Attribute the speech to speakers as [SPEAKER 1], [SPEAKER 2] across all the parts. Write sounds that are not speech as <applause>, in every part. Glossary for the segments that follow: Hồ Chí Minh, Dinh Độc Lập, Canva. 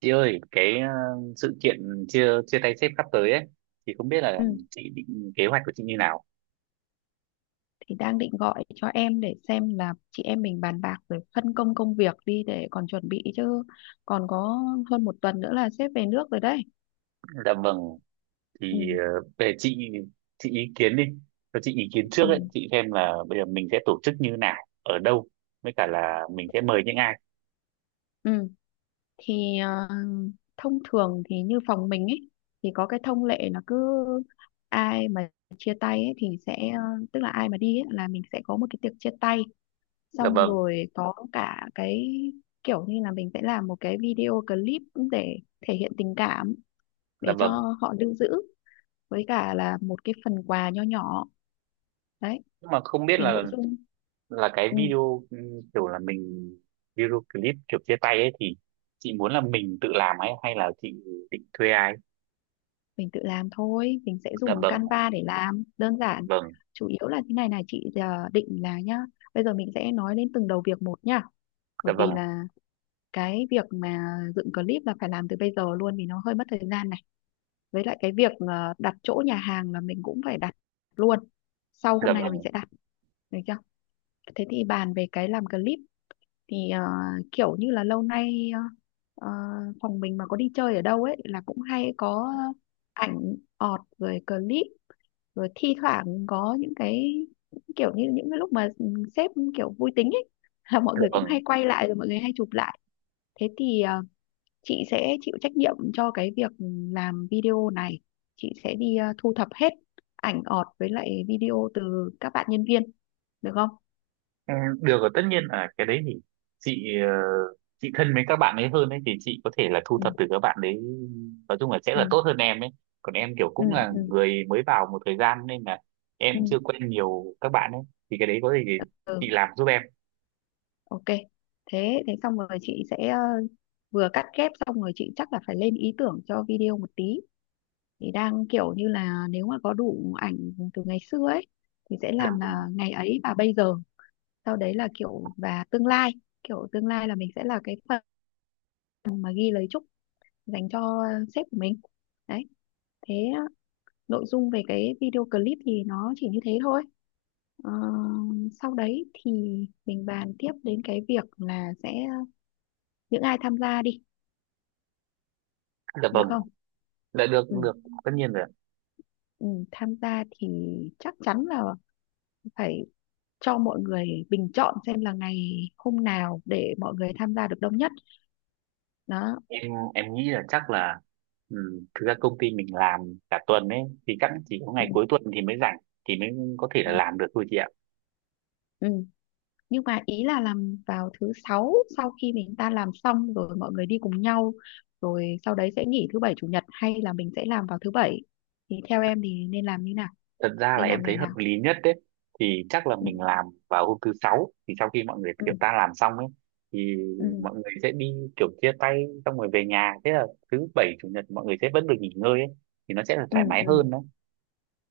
[SPEAKER 1] Chị ơi, cái sự kiện chia chia tay sếp sắp tới ấy thì không biết là
[SPEAKER 2] Ừ,
[SPEAKER 1] chị định kế hoạch của chị như nào.
[SPEAKER 2] thì đang định gọi cho em để xem là chị em mình bàn bạc rồi phân công công việc đi để còn chuẩn bị chứ còn có hơn một tuần nữa là sếp về nước rồi đấy.
[SPEAKER 1] Dạ vâng, thì
[SPEAKER 2] Ừ,
[SPEAKER 1] về chị ý kiến đi. Cho chị ý kiến trước ấy,
[SPEAKER 2] ừ,
[SPEAKER 1] chị xem là bây giờ mình sẽ tổ chức như nào, ở đâu, với cả là mình sẽ mời những ai.
[SPEAKER 2] ừ. Thì thông thường thì như phòng mình ấy thì có cái thông lệ là cứ ai mà chia tay ấy, thì sẽ, tức là ai mà đi ấy, là mình sẽ có một cái tiệc chia tay,
[SPEAKER 1] Dạ
[SPEAKER 2] xong
[SPEAKER 1] vâng,
[SPEAKER 2] rồi có cả cái kiểu như là mình sẽ làm một cái video clip để thể hiện tình cảm
[SPEAKER 1] dạ
[SPEAKER 2] để cho
[SPEAKER 1] vâng.
[SPEAKER 2] họ lưu giữ, với cả là một cái phần quà nho nhỏ đấy.
[SPEAKER 1] Nhưng mà không biết
[SPEAKER 2] Thì
[SPEAKER 1] là
[SPEAKER 2] nội dung.
[SPEAKER 1] là cái
[SPEAKER 2] Ừ,
[SPEAKER 1] video kiểu là mình video clip kiểu chia tay ấy thì chị muốn là mình tự làm ấy hay là chị định thuê ai?
[SPEAKER 2] mình tự làm thôi, mình sẽ
[SPEAKER 1] Dạ
[SPEAKER 2] dùng
[SPEAKER 1] vâng,
[SPEAKER 2] Canva để làm đơn giản.
[SPEAKER 1] vâng,
[SPEAKER 2] Chủ yếu là thế này này chị, định là nhá. Bây giờ mình sẽ nói đến từng đầu việc một nhá,
[SPEAKER 1] dạ
[SPEAKER 2] bởi
[SPEAKER 1] vâng,
[SPEAKER 2] vì là cái việc mà dựng clip là phải làm từ bây giờ luôn vì nó hơi mất thời gian này, với lại cái việc đặt chỗ nhà hàng là mình cũng phải đặt luôn. Sau
[SPEAKER 1] dạ
[SPEAKER 2] hôm nay là mình
[SPEAKER 1] vâng,
[SPEAKER 2] sẽ đặt, được chưa? Thế thì bàn về cái làm clip, thì kiểu như là lâu nay, ờ, phòng mình mà có đi chơi ở đâu ấy là cũng hay có ảnh ọt rồi clip, rồi thi thoảng có những cái kiểu như những cái lúc mà sếp kiểu vui tính ấy, <laughs> là mọi
[SPEAKER 1] dạ
[SPEAKER 2] người cũng
[SPEAKER 1] vâng.
[SPEAKER 2] hay quay lại rồi mọi người hay chụp lại. Thế thì chị sẽ chịu trách nhiệm cho cái việc làm video này, chị sẽ đi thu thập hết ảnh ọt với lại video từ các bạn nhân viên, được không?
[SPEAKER 1] Ừ, được rồi tất nhiên là cái đấy thì chị ờ, chị thân với các bạn ấy hơn ấy thì chị có thể là thu
[SPEAKER 2] Ừ,
[SPEAKER 1] thập từ các bạn đấy, nói chung là sẽ
[SPEAKER 2] ừ,
[SPEAKER 1] là tốt hơn em ấy, còn em kiểu
[SPEAKER 2] ừ,
[SPEAKER 1] cũng là
[SPEAKER 2] ừ,
[SPEAKER 1] người mới vào một thời gian nên là em
[SPEAKER 2] ừ.
[SPEAKER 1] chưa quen nhiều các bạn ấy, thì cái đấy có gì thì chị làm giúp em.
[SPEAKER 2] Ok, thế thế xong rồi chị sẽ vừa cắt ghép xong rồi chị chắc là phải lên ý tưởng cho video một tí. Thì đang kiểu như là nếu mà có đủ ảnh từ ngày xưa ấy thì sẽ làm là ngày ấy và bây giờ, sau đấy là kiểu và tương lai, kiểu tương lai là mình sẽ là cái phần mà ghi lời chúc dành cho sếp của mình. Đấy, thế nội dung về cái video clip thì nó chỉ như thế thôi. Ờ, Sau đấy thì mình bàn tiếp đến cái việc là sẽ những ai tham gia đi,
[SPEAKER 1] Dạ
[SPEAKER 2] được
[SPEAKER 1] vâng
[SPEAKER 2] không?
[SPEAKER 1] là được
[SPEAKER 2] Ừ,
[SPEAKER 1] cũng được, tất nhiên rồi,
[SPEAKER 2] ừ, tham gia thì chắc chắn là phải cho mọi người bình chọn xem là ngày hôm nào để mọi người tham gia được đông nhất đó.
[SPEAKER 1] em nghĩ là chắc là ừ, thực ra công ty mình làm cả tuần ấy thì chắc chỉ có
[SPEAKER 2] Ừ,
[SPEAKER 1] ngày cuối tuần thì mới rảnh, thì mới có thể
[SPEAKER 2] ừ,
[SPEAKER 1] là làm được thôi chị ạ.
[SPEAKER 2] ừ, Nhưng mà ý là làm vào thứ sáu sau khi mình ta làm xong rồi mọi người đi cùng nhau, rồi sau đấy sẽ nghỉ thứ bảy chủ nhật, hay là mình sẽ làm vào thứ bảy? Thì theo em thì nên làm như nào,
[SPEAKER 1] Thật ra là
[SPEAKER 2] nên
[SPEAKER 1] em
[SPEAKER 2] làm ngày
[SPEAKER 1] thấy
[SPEAKER 2] nào?
[SPEAKER 1] hợp lý nhất đấy, thì chắc là
[SPEAKER 2] Ừ,
[SPEAKER 1] mình làm vào hôm thứ sáu thì sau khi mọi người
[SPEAKER 2] ừ,
[SPEAKER 1] kiểu ta làm xong ấy thì
[SPEAKER 2] ừ,
[SPEAKER 1] mọi người sẽ đi kiểu chia tay xong rồi về nhà, thế là thứ bảy chủ nhật mọi người sẽ vẫn được nghỉ ngơi ấy thì nó sẽ là thoải
[SPEAKER 2] ừ,
[SPEAKER 1] mái
[SPEAKER 2] ừ.
[SPEAKER 1] hơn đấy.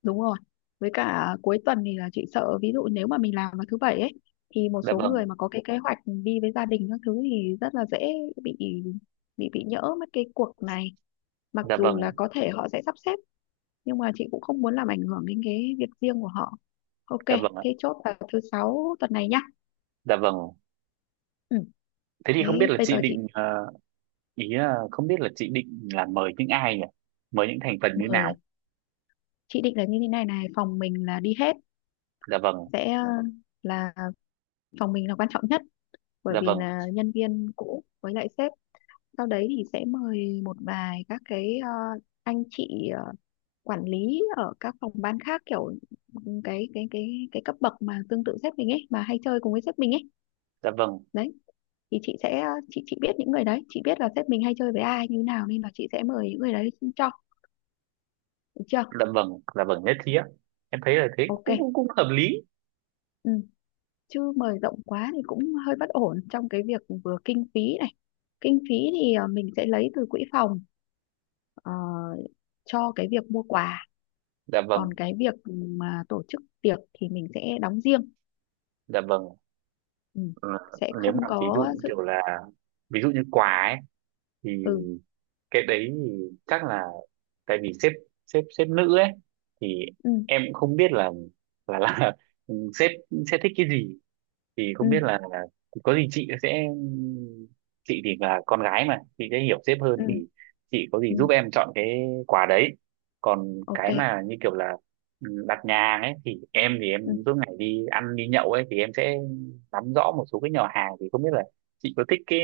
[SPEAKER 2] Đúng rồi. Với cả cuối tuần thì là chị sợ, ví dụ nếu mà mình làm vào thứ bảy ấy thì một
[SPEAKER 1] Dạ
[SPEAKER 2] số
[SPEAKER 1] vâng,
[SPEAKER 2] người mà có cái kế hoạch đi với gia đình các thứ thì rất là dễ bị nhỡ mất cái cuộc này. Mặc
[SPEAKER 1] dạ
[SPEAKER 2] dù
[SPEAKER 1] vâng,
[SPEAKER 2] là có thể họ sẽ sắp xếp nhưng mà chị cũng không muốn làm ảnh hưởng đến cái việc riêng của họ. Ok,
[SPEAKER 1] dạ vâng ạ.
[SPEAKER 2] thế chốt vào thứ sáu tuần này nhá.
[SPEAKER 1] Dạ vâng,
[SPEAKER 2] Ừ,
[SPEAKER 1] thế thì không
[SPEAKER 2] thế
[SPEAKER 1] biết là
[SPEAKER 2] bây giờ chị
[SPEAKER 1] ý là không biết là chị định là mời những ai nhỉ, mời những thành phần như
[SPEAKER 2] mời
[SPEAKER 1] nào?
[SPEAKER 2] chị định là như thế này này, phòng mình là đi hết,
[SPEAKER 1] Dạ vâng,
[SPEAKER 2] sẽ là phòng mình là quan trọng nhất bởi
[SPEAKER 1] dạ
[SPEAKER 2] vì
[SPEAKER 1] vâng,
[SPEAKER 2] là nhân viên cũ với lại sếp. Sau đấy thì sẽ mời một vài các cái anh chị quản lý ở các phòng ban khác, kiểu cái cấp bậc mà tương tự sếp mình ấy, mà hay chơi cùng với sếp mình ấy.
[SPEAKER 1] dạ vâng,
[SPEAKER 2] Đấy, thì chị sẽ chị biết những người đấy, chị biết là sếp mình hay chơi với ai như nào nên là chị sẽ mời những người đấy cho, được chưa?
[SPEAKER 1] dạ vâng, dạ vâng nhất trí ạ. Em thấy là thế
[SPEAKER 2] Ok.
[SPEAKER 1] cũng cũng, cũng hợp lý.
[SPEAKER 2] Ừ. Chứ mời rộng quá thì cũng hơi bất ổn trong cái việc vừa kinh phí này. Kinh phí thì mình sẽ lấy từ quỹ phòng, ờ, cho cái việc mua quà.
[SPEAKER 1] Dạ
[SPEAKER 2] Còn
[SPEAKER 1] vâng,
[SPEAKER 2] cái việc mà tổ chức tiệc thì mình sẽ đóng riêng.
[SPEAKER 1] dạ vâng.
[SPEAKER 2] Ừ.
[SPEAKER 1] Ờ,
[SPEAKER 2] Sẽ
[SPEAKER 1] nếu
[SPEAKER 2] không
[SPEAKER 1] mà ví dụ
[SPEAKER 2] có
[SPEAKER 1] như
[SPEAKER 2] sự.
[SPEAKER 1] kiểu là, ví dụ như quà ấy thì
[SPEAKER 2] Ừ,
[SPEAKER 1] cái đấy thì chắc là tại vì sếp sếp sếp nữ ấy thì
[SPEAKER 2] ừ,
[SPEAKER 1] em cũng không biết là <laughs> sếp sẽ thích cái gì, thì
[SPEAKER 2] ừ,
[SPEAKER 1] không biết là có gì chị thì là con gái mà chị sẽ hiểu sếp hơn
[SPEAKER 2] ừ,
[SPEAKER 1] thì
[SPEAKER 2] Ừ.
[SPEAKER 1] chị có gì
[SPEAKER 2] Ừ.
[SPEAKER 1] giúp em chọn cái quà đấy. Còn
[SPEAKER 2] Ok.
[SPEAKER 1] cái mà như kiểu là đặt nhà hàng ấy thì em thì
[SPEAKER 2] Ừ.
[SPEAKER 1] em suốt ngày đi ăn đi nhậu ấy thì em sẽ nắm rõ một số cái nhà hàng, thì không biết là chị có thích cái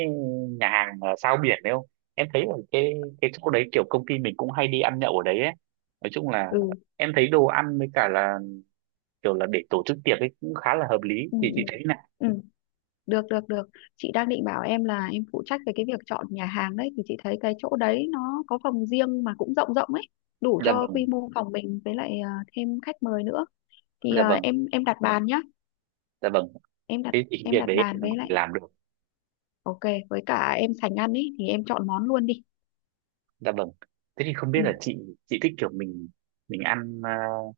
[SPEAKER 1] nhà hàng ở Sao Biển đấy không, em thấy ở cái chỗ đấy kiểu công ty mình cũng hay đi ăn nhậu ở đấy ấy, nói chung là
[SPEAKER 2] Ừ,
[SPEAKER 1] em thấy đồ ăn với cả là kiểu là để tổ chức tiệc ấy cũng khá là hợp lý,
[SPEAKER 2] ừ,
[SPEAKER 1] thì
[SPEAKER 2] ừ,
[SPEAKER 1] chị thấy?
[SPEAKER 2] ừ. Được, được, được, chị đang định bảo em là em phụ trách về cái việc chọn nhà hàng đấy. Thì chị thấy cái chỗ đấy nó có phòng riêng mà cũng rộng rộng ấy, đủ
[SPEAKER 1] Dạ
[SPEAKER 2] cho
[SPEAKER 1] vâng,
[SPEAKER 2] quy mô phòng mình, với lại thêm khách mời nữa. Thì
[SPEAKER 1] dạ vâng,
[SPEAKER 2] em đặt bàn nhá.
[SPEAKER 1] dạ vâng,
[SPEAKER 2] em đặt
[SPEAKER 1] thế thì cái
[SPEAKER 2] em
[SPEAKER 1] việc
[SPEAKER 2] đặt
[SPEAKER 1] đấy
[SPEAKER 2] bàn,
[SPEAKER 1] em có
[SPEAKER 2] với
[SPEAKER 1] thể
[SPEAKER 2] lại,
[SPEAKER 1] làm được.
[SPEAKER 2] ok, với cả em sành ăn ấy thì em chọn món luôn đi.
[SPEAKER 1] Dạ vâng, thế thì không biết
[SPEAKER 2] Ừ.
[SPEAKER 1] là chị thích kiểu mình ăn ờ,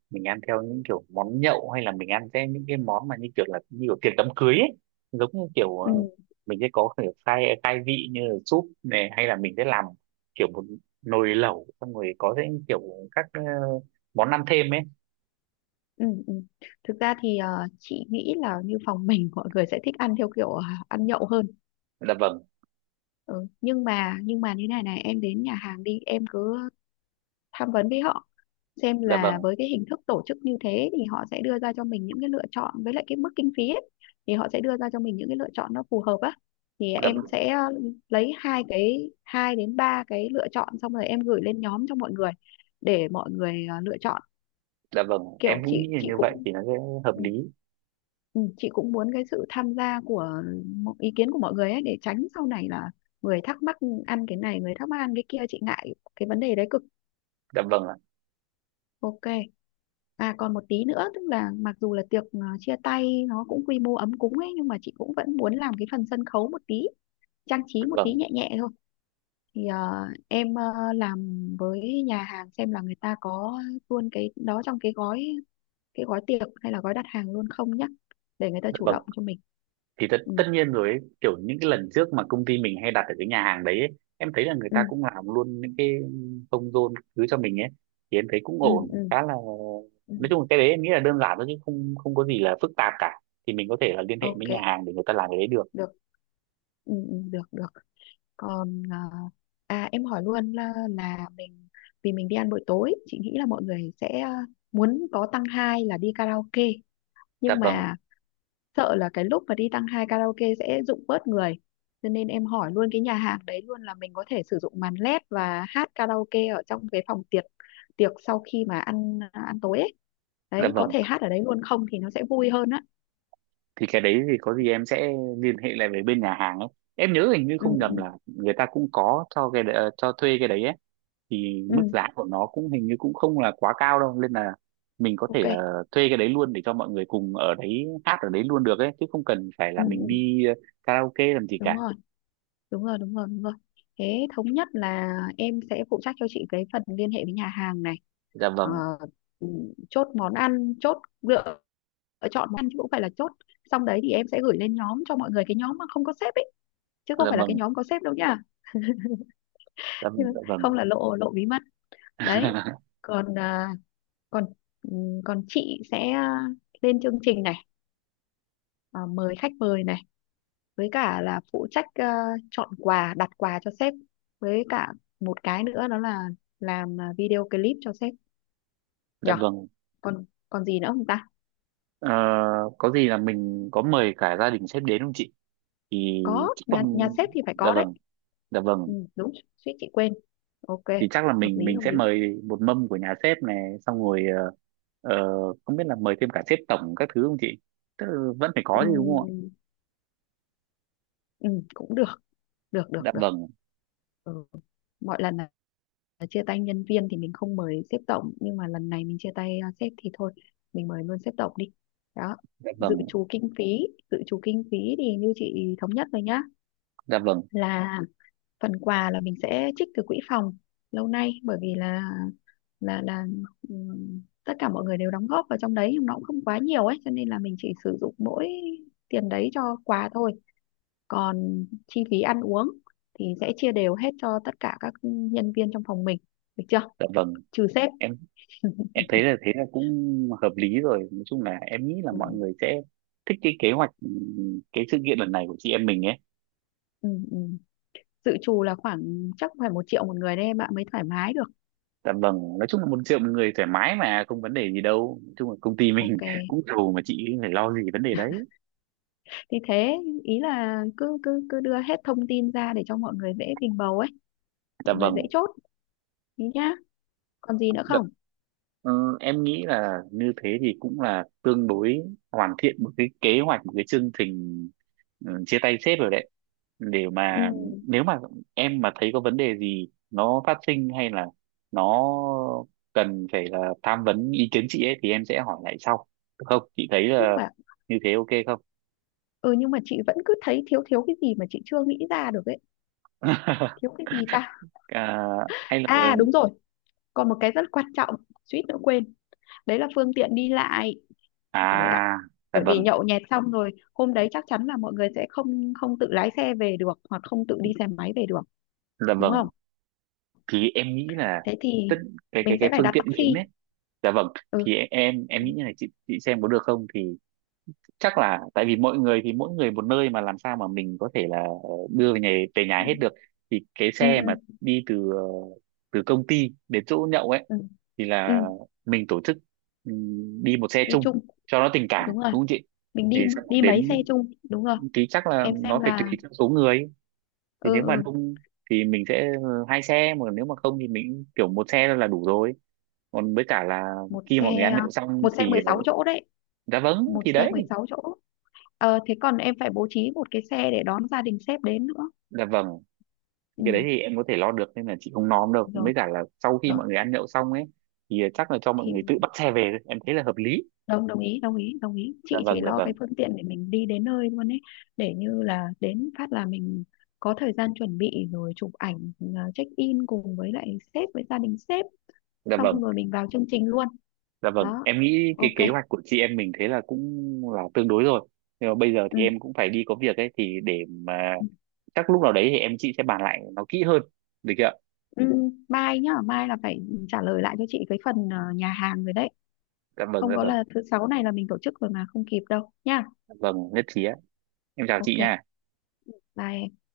[SPEAKER 1] mình ăn theo những kiểu món nhậu hay là mình ăn theo những cái món mà như kiểu là như kiểu tiệc đám cưới ấy, giống như kiểu
[SPEAKER 2] Ừ.
[SPEAKER 1] mình sẽ có kiểu khai khai vị như là súp này, hay là mình sẽ làm kiểu một nồi lẩu xong rồi có những kiểu các món ăn thêm ấy.
[SPEAKER 2] Ừ, ừ. Thực ra thì chị nghĩ là như phòng mình mọi người sẽ thích ăn theo kiểu ăn nhậu hơn.
[SPEAKER 1] Dạ vâng,
[SPEAKER 2] Ừ. Nhưng mà như này này, em đến nhà hàng đi, em cứ tham vấn với họ xem
[SPEAKER 1] dạ
[SPEAKER 2] là
[SPEAKER 1] vâng,
[SPEAKER 2] với cái hình thức tổ chức như thế thì họ sẽ đưa ra cho mình những cái lựa chọn với lại cái mức kinh phí ấy, thì họ sẽ đưa ra cho mình những cái lựa chọn nó phù hợp á. Thì
[SPEAKER 1] dạ
[SPEAKER 2] em
[SPEAKER 1] vâng,
[SPEAKER 2] sẽ lấy hai đến ba cái lựa chọn, xong rồi em gửi lên nhóm cho mọi người để mọi người lựa chọn.
[SPEAKER 1] dạ vâng,
[SPEAKER 2] Kiểu
[SPEAKER 1] em cũng nghĩ
[SPEAKER 2] chị
[SPEAKER 1] là
[SPEAKER 2] chị
[SPEAKER 1] như vậy
[SPEAKER 2] cũng,
[SPEAKER 1] thì nó sẽ hợp
[SPEAKER 2] ừ,
[SPEAKER 1] lý.
[SPEAKER 2] Ừ, chị cũng muốn cái sự tham gia của ý kiến của mọi người ấy, để tránh sau này là người thắc mắc ăn cái này, người thắc mắc ăn cái kia, chị ngại cái vấn đề đấy cực.
[SPEAKER 1] Dạ vâng ạ,
[SPEAKER 2] Ok, còn một tí nữa, tức là mặc dù là tiệc chia tay nó cũng quy mô ấm cúng ấy nhưng mà chị cũng vẫn muốn làm cái phần sân khấu một tí, trang trí
[SPEAKER 1] dạ
[SPEAKER 2] một tí
[SPEAKER 1] vâng,
[SPEAKER 2] nhẹ nhẹ thôi. Thì em làm với nhà hàng xem là người ta có luôn cái đó trong cái gói, cái gói tiệc hay là gói đặt hàng luôn không nhá, để người ta
[SPEAKER 1] dạ
[SPEAKER 2] chủ
[SPEAKER 1] vâng
[SPEAKER 2] động cho mình.
[SPEAKER 1] thì tất,
[SPEAKER 2] Ừ,
[SPEAKER 1] tất nhiên rồi ấy, kiểu những cái lần trước mà công ty mình hay đặt ở cái nhà hàng đấy ấy, em thấy là người
[SPEAKER 2] ừ.
[SPEAKER 1] ta cũng làm luôn những cái thông rôn cứ cho mình ấy, thì em thấy cũng
[SPEAKER 2] Ừ,
[SPEAKER 1] ổn
[SPEAKER 2] ừ,
[SPEAKER 1] khá là,
[SPEAKER 2] ừ.
[SPEAKER 1] nói chung là cái đấy em nghĩ là đơn giản thôi chứ không không có gì là phức tạp cả, thì mình có thể là liên hệ với
[SPEAKER 2] Ok.
[SPEAKER 1] nhà hàng để người ta làm cái đấy được.
[SPEAKER 2] Được. Ừ, ừ, được, được. Còn em hỏi luôn là, mình, vì mình đi ăn buổi tối chị nghĩ là mọi người sẽ muốn có tăng hai là đi karaoke.
[SPEAKER 1] Dạ
[SPEAKER 2] Nhưng
[SPEAKER 1] vâng,
[SPEAKER 2] mà sợ là cái lúc mà đi tăng hai karaoke sẽ rụng bớt người, cho nên em hỏi luôn cái nhà hàng đấy luôn là mình có thể sử dụng màn led và hát karaoke ở trong cái phòng tiệc, tiệc sau khi mà ăn à, ăn tối ấy.
[SPEAKER 1] dạ
[SPEAKER 2] Đấy có
[SPEAKER 1] vâng,
[SPEAKER 2] thể hát ở đấy luôn không thì nó sẽ vui hơn á.
[SPEAKER 1] thì cái đấy thì có gì em sẽ liên hệ lại với bên nhà hàng ấy, em nhớ hình như
[SPEAKER 2] Ừ,
[SPEAKER 1] không nhầm
[SPEAKER 2] ừ,
[SPEAKER 1] là người ta cũng có cho thuê cái đấy ấy, thì
[SPEAKER 2] ừ,
[SPEAKER 1] mức giá của nó cũng hình như cũng không là quá cao đâu nên là mình có thể
[SPEAKER 2] ok,
[SPEAKER 1] là thuê cái đấy luôn để cho mọi người cùng ở đấy hát ở đấy luôn được ấy chứ không cần phải là
[SPEAKER 2] ừ,
[SPEAKER 1] mình
[SPEAKER 2] ừ,
[SPEAKER 1] đi karaoke làm gì
[SPEAKER 2] đúng
[SPEAKER 1] cả.
[SPEAKER 2] rồi, đúng rồi, đúng rồi, đúng rồi. Thế thống nhất là em sẽ phụ trách cho chị cái phần liên hệ với nhà hàng này.
[SPEAKER 1] Dạ
[SPEAKER 2] Ờ,
[SPEAKER 1] vâng,
[SPEAKER 2] ừ, chốt lựa chọn món ăn chứ cũng phải là chốt. Xong đấy thì em sẽ gửi lên nhóm cho mọi người, cái nhóm mà không có sếp ấy chứ không
[SPEAKER 1] dạ
[SPEAKER 2] phải là cái
[SPEAKER 1] vâng,
[SPEAKER 2] nhóm có sếp đâu nhá.
[SPEAKER 1] dạ vâng,
[SPEAKER 2] <laughs>
[SPEAKER 1] dạ vâng,
[SPEAKER 2] Không là lộ lộ bí mật. Đấy,
[SPEAKER 1] <laughs>
[SPEAKER 2] còn à, còn ừ, còn chị sẽ lên chương trình này, mời khách mời này, với cả là phụ trách chọn quà đặt quà cho sếp, với cả một cái nữa đó là làm video clip cho sếp,
[SPEAKER 1] dạ
[SPEAKER 2] nhở?
[SPEAKER 1] vâng.
[SPEAKER 2] Còn còn gì nữa không ta?
[SPEAKER 1] Ờ, có gì là mình có mời cả gia đình sếp đến không chị, thì
[SPEAKER 2] Có,
[SPEAKER 1] chắc là,
[SPEAKER 2] nhà nhà sếp thì phải
[SPEAKER 1] dạ
[SPEAKER 2] có đấy.
[SPEAKER 1] vâng, dạ vâng,
[SPEAKER 2] Ừ, đúng, suýt chị quên. Ok.
[SPEAKER 1] thì chắc là
[SPEAKER 2] Hợp
[SPEAKER 1] mình
[SPEAKER 2] lý,
[SPEAKER 1] mình
[SPEAKER 2] hợp
[SPEAKER 1] sẽ
[SPEAKER 2] lý.
[SPEAKER 1] mời một mâm của nhà sếp này xong rồi ờ, không biết là mời thêm cả sếp tổng các thứ không chị? Tức là vẫn phải có chứ đúng không ạ?
[SPEAKER 2] Ừ, ừ, cũng được, được, được,
[SPEAKER 1] Dạ
[SPEAKER 2] được.
[SPEAKER 1] vâng,
[SPEAKER 2] Ừ. Mọi lần, chia tay nhân viên thì mình không mời sếp tổng nhưng mà lần này mình chia tay sếp thì thôi mình mời luôn sếp tổng đi. Đó.
[SPEAKER 1] dạ
[SPEAKER 2] Dự
[SPEAKER 1] vâng,
[SPEAKER 2] trù kinh phí, dự trù kinh phí thì như chị thống nhất rồi nhá,
[SPEAKER 1] dạ vâng,
[SPEAKER 2] là phần quà là mình sẽ trích từ quỹ phòng lâu nay bởi vì là tất cả mọi người đều đóng góp vào trong đấy nhưng nó cũng không quá nhiều ấy cho nên là mình chỉ sử dụng mỗi tiền đấy cho quà thôi. Còn chi phí ăn uống thì sẽ chia đều hết cho tất cả các nhân viên trong phòng mình, được chưa?
[SPEAKER 1] dạ vâng,
[SPEAKER 2] Trừ sếp. <laughs>
[SPEAKER 1] em em thấy là thế là cũng hợp lý rồi, nói chung là em nghĩ là
[SPEAKER 2] Ừ,
[SPEAKER 1] mọi người sẽ thích cái kế hoạch, cái sự kiện lần này của chị em mình ấy.
[SPEAKER 2] ừ, ừ. Dự trù là khoảng chắc phải 1.000.000 một người đấy em ạ, mới thoải mái được.
[SPEAKER 1] Dạ vâng, nói chung là một triệu một người thoải mái mà không vấn đề gì đâu, nói chung là công ty mình
[SPEAKER 2] Ok,
[SPEAKER 1] <laughs> cũng giàu mà chị phải lo gì vấn đề đấy.
[SPEAKER 2] thì thế, ý là cứ cứ cứ đưa hết thông tin ra để cho mọi người dễ bình bầu ấy,
[SPEAKER 1] Dạ
[SPEAKER 2] mọi người
[SPEAKER 1] vâng.
[SPEAKER 2] dễ chốt ý nhá. Còn gì nữa
[SPEAKER 1] Đ-
[SPEAKER 2] không?
[SPEAKER 1] Ờ, em nghĩ là như thế thì cũng là tương đối hoàn thiện một cái kế hoạch, một cái chương trình chia tay sếp rồi đấy, để
[SPEAKER 2] Ừ.
[SPEAKER 1] mà nếu mà em mà thấy có vấn đề gì nó phát sinh hay là nó cần phải là tham vấn ý kiến chị ấy thì em sẽ hỏi lại sau, được không chị, thấy
[SPEAKER 2] nhưng
[SPEAKER 1] là
[SPEAKER 2] mà
[SPEAKER 1] như thế ok không?
[SPEAKER 2] ừ nhưng mà chị vẫn cứ thấy thiếu thiếu cái gì mà chị chưa nghĩ ra được ấy. Thiếu
[SPEAKER 1] <laughs>
[SPEAKER 2] cái gì ta?
[SPEAKER 1] À, hay là
[SPEAKER 2] À, đúng rồi, còn một cái rất quan trọng, suýt nữa quên. Đấy là phương tiện đi lại. Trời!
[SPEAKER 1] à, dạ
[SPEAKER 2] Bởi vì
[SPEAKER 1] vâng,
[SPEAKER 2] nhậu nhẹt xong rồi hôm đấy chắc chắn là mọi người sẽ không không tự lái xe về được, hoặc không tự đi xe máy về được,
[SPEAKER 1] dạ
[SPEAKER 2] đúng
[SPEAKER 1] vâng,
[SPEAKER 2] không?
[SPEAKER 1] thì em nghĩ là
[SPEAKER 2] Thế
[SPEAKER 1] tất
[SPEAKER 2] thì
[SPEAKER 1] cái cái
[SPEAKER 2] mình
[SPEAKER 1] cái
[SPEAKER 2] sẽ phải
[SPEAKER 1] phương
[SPEAKER 2] đặt
[SPEAKER 1] tiện biến
[SPEAKER 2] taxi.
[SPEAKER 1] ấy. Dạ vâng,
[SPEAKER 2] Ừ,
[SPEAKER 1] thì em nghĩ như này chị xem có được không, thì chắc là tại vì mỗi người thì mỗi người một nơi mà làm sao mà mình có thể là đưa về nhà, về nhà
[SPEAKER 2] ừ,
[SPEAKER 1] hết được, thì cái
[SPEAKER 2] ừ,
[SPEAKER 1] xe mà đi từ công ty đến chỗ nhậu ấy
[SPEAKER 2] ừ,
[SPEAKER 1] thì
[SPEAKER 2] ừ.
[SPEAKER 1] là mình tổ chức, đi một xe
[SPEAKER 2] Đi
[SPEAKER 1] chung
[SPEAKER 2] chung,
[SPEAKER 1] cho nó tình cảm
[SPEAKER 2] đúng rồi,
[SPEAKER 1] đúng không chị?
[SPEAKER 2] mình
[SPEAKER 1] Thì
[SPEAKER 2] đi,
[SPEAKER 1] xong rồi
[SPEAKER 2] mấy xe
[SPEAKER 1] đến,
[SPEAKER 2] chung, đúng rồi.
[SPEAKER 1] thì chắc là
[SPEAKER 2] Em xem
[SPEAKER 1] nó phải tùy
[SPEAKER 2] là,
[SPEAKER 1] theo số người, thì
[SPEAKER 2] ừ,
[SPEAKER 1] nếu mà
[SPEAKER 2] ừ,
[SPEAKER 1] đông thì mình sẽ hai xe mà nếu mà không thì mình kiểu một xe là đủ rồi, còn với cả là
[SPEAKER 2] một
[SPEAKER 1] khi mọi
[SPEAKER 2] xe
[SPEAKER 1] người ăn
[SPEAKER 2] à,
[SPEAKER 1] nhậu
[SPEAKER 2] một
[SPEAKER 1] xong
[SPEAKER 2] xe
[SPEAKER 1] thì,
[SPEAKER 2] 16 chỗ đấy,
[SPEAKER 1] dạ vâng,
[SPEAKER 2] một
[SPEAKER 1] thì
[SPEAKER 2] xe
[SPEAKER 1] đấy
[SPEAKER 2] 16 chỗ. Thế còn em phải bố trí một cái xe để đón gia đình sếp đến nữa.
[SPEAKER 1] là vâng, thì
[SPEAKER 2] Ừ.
[SPEAKER 1] cái đấy thì em có thể lo được nên là chị không nom đâu
[SPEAKER 2] Rồi,
[SPEAKER 1] mới cả là sau khi
[SPEAKER 2] rồi
[SPEAKER 1] mọi người ăn nhậu xong ấy thì chắc là cho mọi
[SPEAKER 2] thì
[SPEAKER 1] người tự bắt xe về thôi. Em thấy là hợp lý.
[SPEAKER 2] đồng đồng ý, đồng ý, đồng ý,
[SPEAKER 1] Dạ
[SPEAKER 2] chị chỉ
[SPEAKER 1] vâng, dạ
[SPEAKER 2] lo
[SPEAKER 1] vâng,
[SPEAKER 2] cái phương tiện để mình đi đến nơi luôn ấy, để như là đến phát là mình có thời gian chuẩn bị rồi chụp ảnh check in cùng với lại sếp với gia đình sếp,
[SPEAKER 1] dạ
[SPEAKER 2] xong
[SPEAKER 1] vâng,
[SPEAKER 2] rồi mình vào chương trình luôn.
[SPEAKER 1] dạ vâng,
[SPEAKER 2] Đó,
[SPEAKER 1] em nghĩ cái
[SPEAKER 2] ok.
[SPEAKER 1] kế hoạch của chị em mình thế là cũng là tương đối rồi. Nhưng mà bây giờ
[SPEAKER 2] Ừ.
[SPEAKER 1] thì em cũng phải đi có việc ấy thì để mà
[SPEAKER 2] Ừ,
[SPEAKER 1] chắc lúc nào đấy thì chị sẽ bàn lại nó kỹ hơn, được chưa ạ?
[SPEAKER 2] ừ. Mai nhá, mai là phải trả lời lại cho chị cái phần nhà hàng rồi đấy,
[SPEAKER 1] Dạ vâng,
[SPEAKER 2] không
[SPEAKER 1] dạ
[SPEAKER 2] có
[SPEAKER 1] vâng,
[SPEAKER 2] là thứ sáu này là mình tổ chức rồi mà không kịp đâu nha.
[SPEAKER 1] dạ vâng, nhất trí ạ. Em chào chị
[SPEAKER 2] Ok,
[SPEAKER 1] nha.
[SPEAKER 2] bye em.